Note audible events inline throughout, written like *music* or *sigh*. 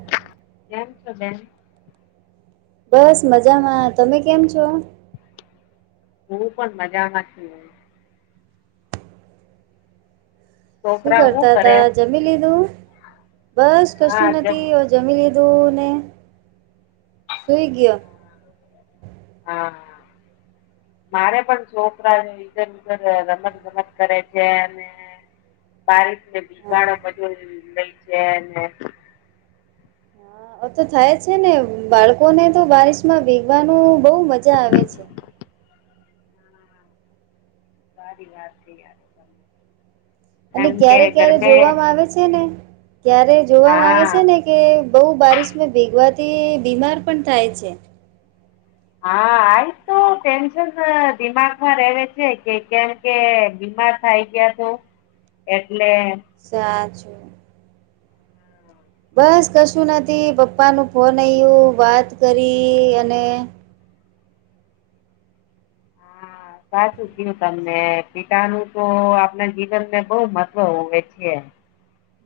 *unintelligible* કેમ છો બેન? બસ મજામાં. તમે કેમ છો? હું પણ મજા છું. શું છોકરા હું કરતા કરે હતા, જમી લીધું. બસ હા કશું જમ નથી. જમી લીધું ને, સુઈ ગયો. હા મારે પણ છોકરા ધરધર રમત ગમત કરે છે અને બારીફ ને હા બીજાડો મજો લઈ છે *unintelligible* હા તો થાય છે ને, બાળકોને તો બારિશમાં ભીગવાનું બહુ મજા આવે છે. સારી વાત છે અને ક્યારે ક્યારે જોવામાં આવે છે ને, ક્યારે જોવામાં આવે હા છે ને કે બહુ બારીશમાં ભીગવાથી બીમાર પણ થાય છે. હા આતુ બહુ ટેન્શન દિમાગમાં રહે છે કે, કેમ કે બીમાર થાય ગયા તો એટલે સાચું બસ કશું નથી. પપ્પાનું ફોન આયો, વાત કરી અને હા સાચું કયું તમને પિતા નું તો આપણા જીવનને બહુ મહત્વ હોવે છે.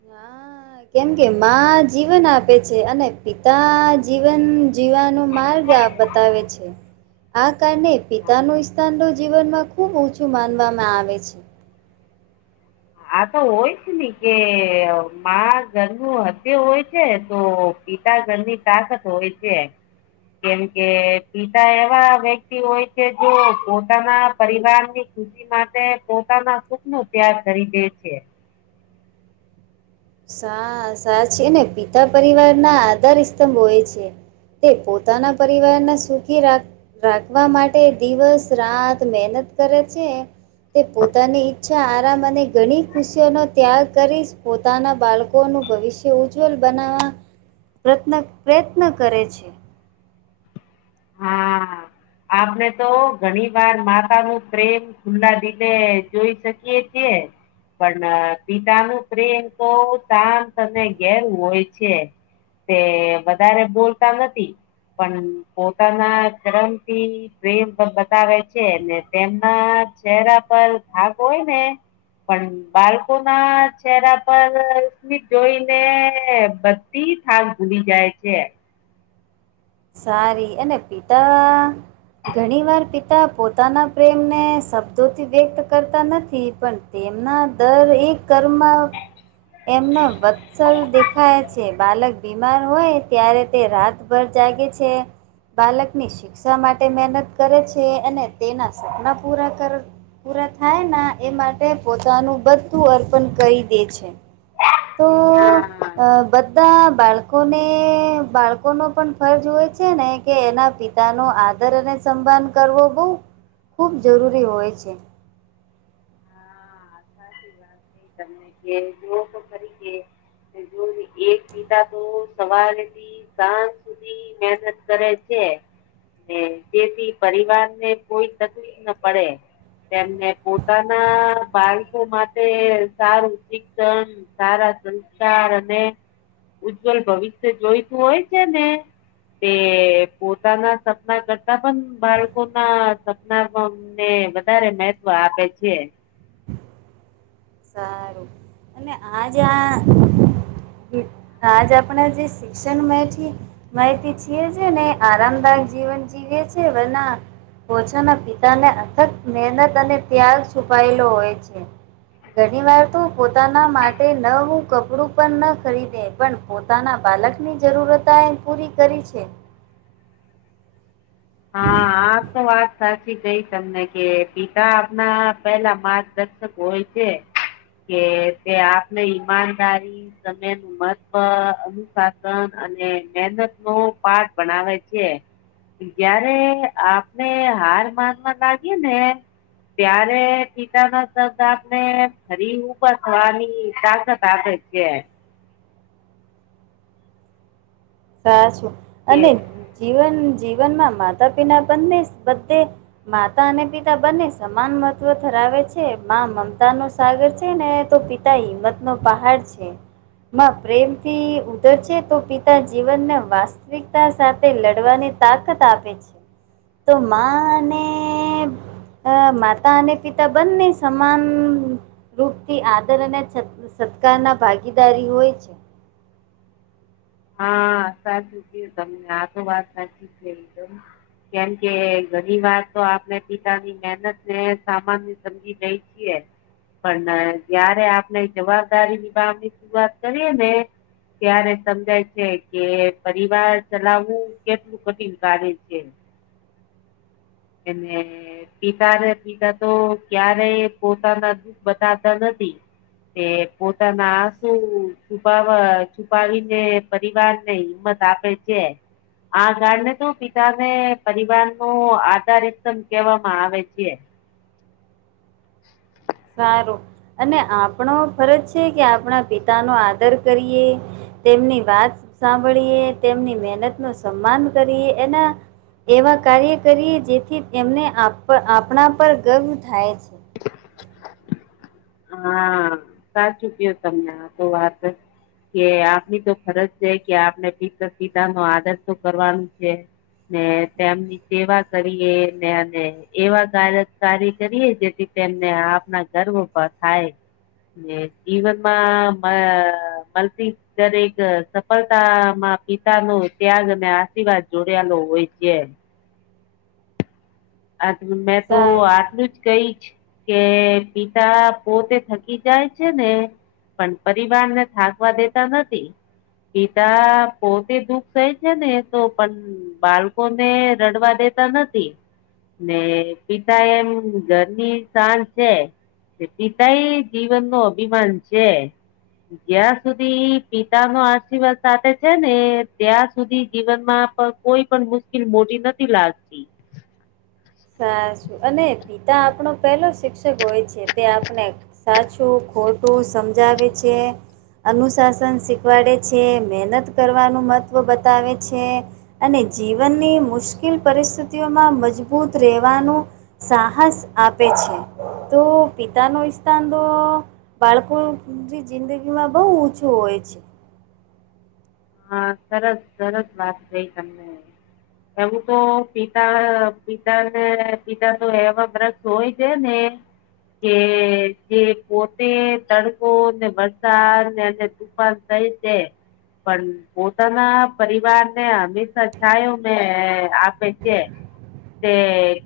હા કેમ કે, માં જીવન આપે છે અને પિતા જીવન જીવવાનું માર્ગ આ બતાવે છે. આ કારણે પિતા નુ સ્થાન તો જીવનમાં ખુબ ઓછું માનવામાં આવે છે. આ તો પિતા ઘરની તાકત હોય છે. કેમ કે, પિતા એવા વ્યક્તિ હોય છે જો પોતાના પરિવાર ની ખુશી માટે પોતાના સુખ નો ત્યાગ કરી દે છે. સા સાચને પિતા પરિવાર ના આધાર સ્તંભ તે પોતાના પરિવારના સુખી રાખ રાખવા માટે દિવસ-રાત મહેનત કરે છે. તે પોતાની ઈચ્છા, આરામ અને ઘણી ખુશીઓનો ત્યાગ કરીશ પો પોતાના બાળકોનું ભવિષ્ય ઉજ્જવલ બનાવવા પ્રત્ન પ્રયત્ન કરે છે. હા આપને તો ઘણી વાર માતા નું પ્રેમ ખુલ્લા દિલે જોઈ શકીએ છીએ. પણ પિતા નું પ્રેમ તો શાંત અને ઘેરુ હોય છે તે વધારે બોલતા નથી પણ પોતાના ચરન એ... ક્રિમ પણ બતાવે છે અને તેમના ચહેરા પર થાક હોય ને પણ બાળકો ના ચહેરા પર સ્મિત જોઈને બધ તી થાક ભૂલી જાય છે. સારી અને પિતા ઘણી વાર પિતા પોતાના પ્રેમને શબ્દોથી વ્યક્ત કરતા નથી. પણ, તેમના દર એ કર્મ એમનો વત્સલ દેખાય છે. બાલક બીમાર હોય ત્યારે તે રાતભર જાગે છે. બાલકની શ શિક્ષા માટે મહેનત કરે છે. અને તેના સપના પૂરા કર પૂરા થાય ના એ માટે પોતાનું બધું અર્પણ કરી દે છે. તો હા અ બધા બાળ કોને બાળકો નો પણ ફર્જ હોય. છે ને કે એના પિતા ન આદર અને સંમાન કરવો બહ ખૂબ જરૂરી હોય છે હા સાચી વાત થ તમે કે જુ તો કરીરીકે જો એક પીતા તો સવારે સાંજ સુધી મહેનત કરે છે. ને તેથી પરિવાર ને કોઈ તકલીફ ના પડે. તેમને પોતાના ભાઈ ઓ માટે સારું શિક્ષણ સારા સંસ્કાર અને ઉજ્જવલ ભવિષ્ય જોઈતું હોય છે ને તે પોતાના સપના કરતા પણ બાળકો ના સપના પણ ને વધારે મેહત્વ આપે છે. સારું અને આ જ્યાં હામ આજ આપણા જે શિક્ષણ મળે છે. માહિતી છીએ છે ને આરામદાયક જીવન જીવીએ છે વરના ઓછાના પિતાને અથત મહેનત અને ત્યાગ છુપાયેલો હોય છે. ઘણી વાર તો પોતાના માટે ન હું કપડું પણ ન ખરીદે પણ પોતાના બાલકની જરૂરતાએ પૂરી કરી છે. હા હા આ તો વાત સાચી કઈ તમને કે પિતા આપના પેલા માર્ગદર્શક હોય છે. કે તે આપને ઈમાનદારી *unintelligible* મહત્વ અનુશાસન અને મહેનત નો પાઠ ભણાવ છે. જયારે આપને હાર માનવા લાગી ને ત્યારે પિતા ના શબ્દ આપણે ફરી ઊભા થવાની *unintelligible* *unintelligible* સાચું કે અને જીવન જીવનમાં માતા પિના બંને બધે માતા અને પિતા બંને સમાન મહત્વ ધરાવે છે માં મમતા નો સાગર છે ને તો પિત પિતા હિંમત નો પહાડ છે માં પ્રેમથી ઉધર છે તો પિતા જી જીવના વાસ્તવિકતા સાથે લડવાની તાકત આપે છે. તો માં ને અ માતા અને પિતા બંને સમાન રૂપ થી આદર અને સત્ સત્કાર ના ભાગીદારી હોય છે. હા સાચું કીધું તમને આ તો વાત સાચી છે એકદમ. કેમ કે ઘણી વાર તો આપણે પિતાની મહેનત ને સામાન સમજી જઈ જીએ પણ જયારે આપણે જવાબદારી વિભાગની વાત કરીએ ને ત્યારે સમજાય છે કે પરિવાર ચલાવવું કેટલું કઠિન કાર્ય છે. એને ને પિતા રે પિતા તો ક્યારેય પોતાના દુઃખ બતાવતા નથી. તે પોતાના આશુ છુપાવવા છુપાવી જે પરિવાર ને હિંમત આપે છે. આ ગળ ને તો પિતા ને પરિવાર નો આધાર રીધમ કહેવામાં આવે છે. સારું અને આપણો ફરજ છે કે આપણા પિતા નો આદર કરીએ તેમની વાત સાંભળીએ તેમની મહેનત નો સન્માન કરીએ એના એવા કાર્ય કરીએ જેથી તેમણે આપ આપણા પર ગર્વ થાય છે. હા સાચુંકયો તમને આ તો વાત કે આપની તો ફરજ છે કે આપને પિત પિતા નો આદર તો કરવાનું છે. ને તેમની સેવા કરીએ ને અને એવા કારણ કાર્ય કરીએ જેથી તેમને આપના ગર્વ પર થાય ને જીવનમાં મા મળતી દરેક સફળતામાં પિતા નો ત્યાગ અને આશીર્વાદ જોડાયેલો હોય છે. આટલું મેં તો સારું આટલું જ કઈ જ કે પિતા પોતે થકી જાય છે ને પણ પરિવાર ને થાકવા દેતા નથી. પિતા પોતે દુઃખ થાય છે ને તો પણ બાળકો ને રડવા દેતા નથી ને પિતા એમ ઘરની સાંજ છે પિતા એ જીવન નો અભિમાન છે જ્યાં સુધી પિતા નો આશીર્વાદ સાથે છે ને ત્યાં સુધી જીવનમાં કોઈ પણ મુશ્કેલ મોટી નથી લાગતી સાું અને પિતા આપણો પહેલો શિક્ષક હોય છે તે આપણે સાચું ખોટું સમજાવે છે અનુશાસન શીખવાડે છે મહેનત કરવાનું મહત્ત્વ બતાવે છે અને જીવનની મુશ્કેલ પરિસ્થિતિઓમાં મજબૂત રહેવાનું સાહસ આપે છે તો પિતા ન સ્થાન તો બાળકોની જિંદગીમાં બહુ ઓછું હોય છે હા સરસ સરસ વાત કઈ તમે એવું તો પિતા પિતાને પિતા તો એવા બ્ર હોય છે ને કે જે પોતે તડકોને વરસાદ ને ઉપાસ જાય તે પણ પોતાના પરિવાર ને હંમેશા છાય મેં આપે છે તે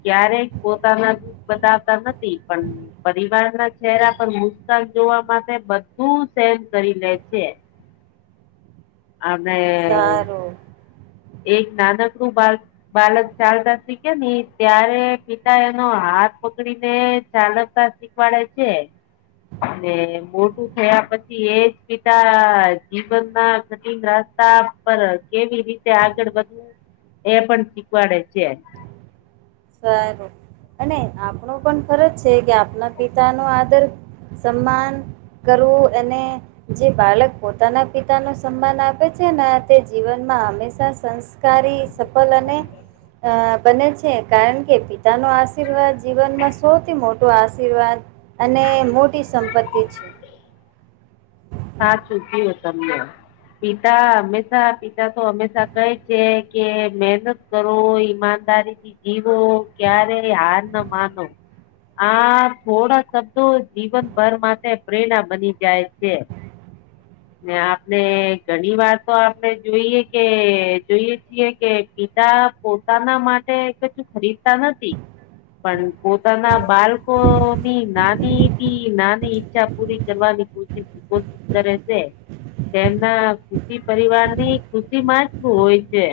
ક્યારેય પોતાના બતાવતા નથી પણ પરિવાર ના ચહેરા પર મુશકાન જોવા માટે બધું સેન કરી લે છે અનેમે સારું એક નાનક નું બાળ બાલક ચાલતા શીખે નને ત્યારે પિતા એનો હાથ પકડી ને ચાલવતા પડે છે મોટું થયા પછી એજ પિતા જીવનમાં કઠિન રા સ્તા પર કેવી રીતે આગળ વધવું એ પણ શીખવાડે છે સારું અને આપણો પણ ખરજ છે કે આપના પિતા નો આદર સન્માન કરવું એને જે બાળક પોતાના પિતા ન સન્માન આપે છે ને તે જીવનમાં હંમેશા સંસ કારી સફલ અને અ બને છે કારણ કે પિતા ન આશીર્વાદ જીવનમાં સૌથી મોટો આશીર્વાદ અને મોટી સંપત્તિ છે સાચું કું તમને પિતા હંમેશા પિતા તો હંમેશા કહે છે કે મહેનત કરો ઈમાનદારી થી જીવો ક્યારે હાર ના માનો આ થોડા શબ્દો જીવનભર માટે પ્રેરણા બની જાય છે આપણે ઘણી વાર તો આપણે જોઈએ કે જોઈએ છીએ કે પિતા પોતાના માટે કું ખરીદતા નથી પણ પોતાના બાળકોની નાની થી નાની ઈછા પૂરી કરવાની કોશ કોશિશ કરે તેમના ખુશી પરિવાર ની ખુશી માં જું હોય છે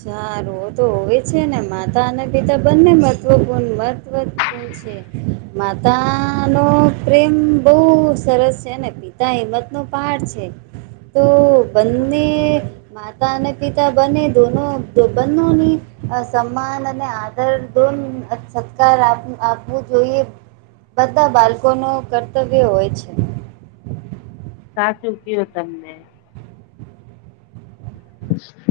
સારું તો હોવી છે ને માતા અને પિતા બંને મહત્વપૂર્ણ મહત્વપૂર્ણ માતા નો પ્રેમ બહ સરસ છે ને બધા હિંમત નો પહડ છે તો બનેને માતા અને પિતા બંને દોનો બંધો ન સન્માન અને આદર દોન સત્કાર આપવું જોઈએ બધા બાળકો ન કર્તવ્ય હોય છે સાચું કું તમને *inaudible*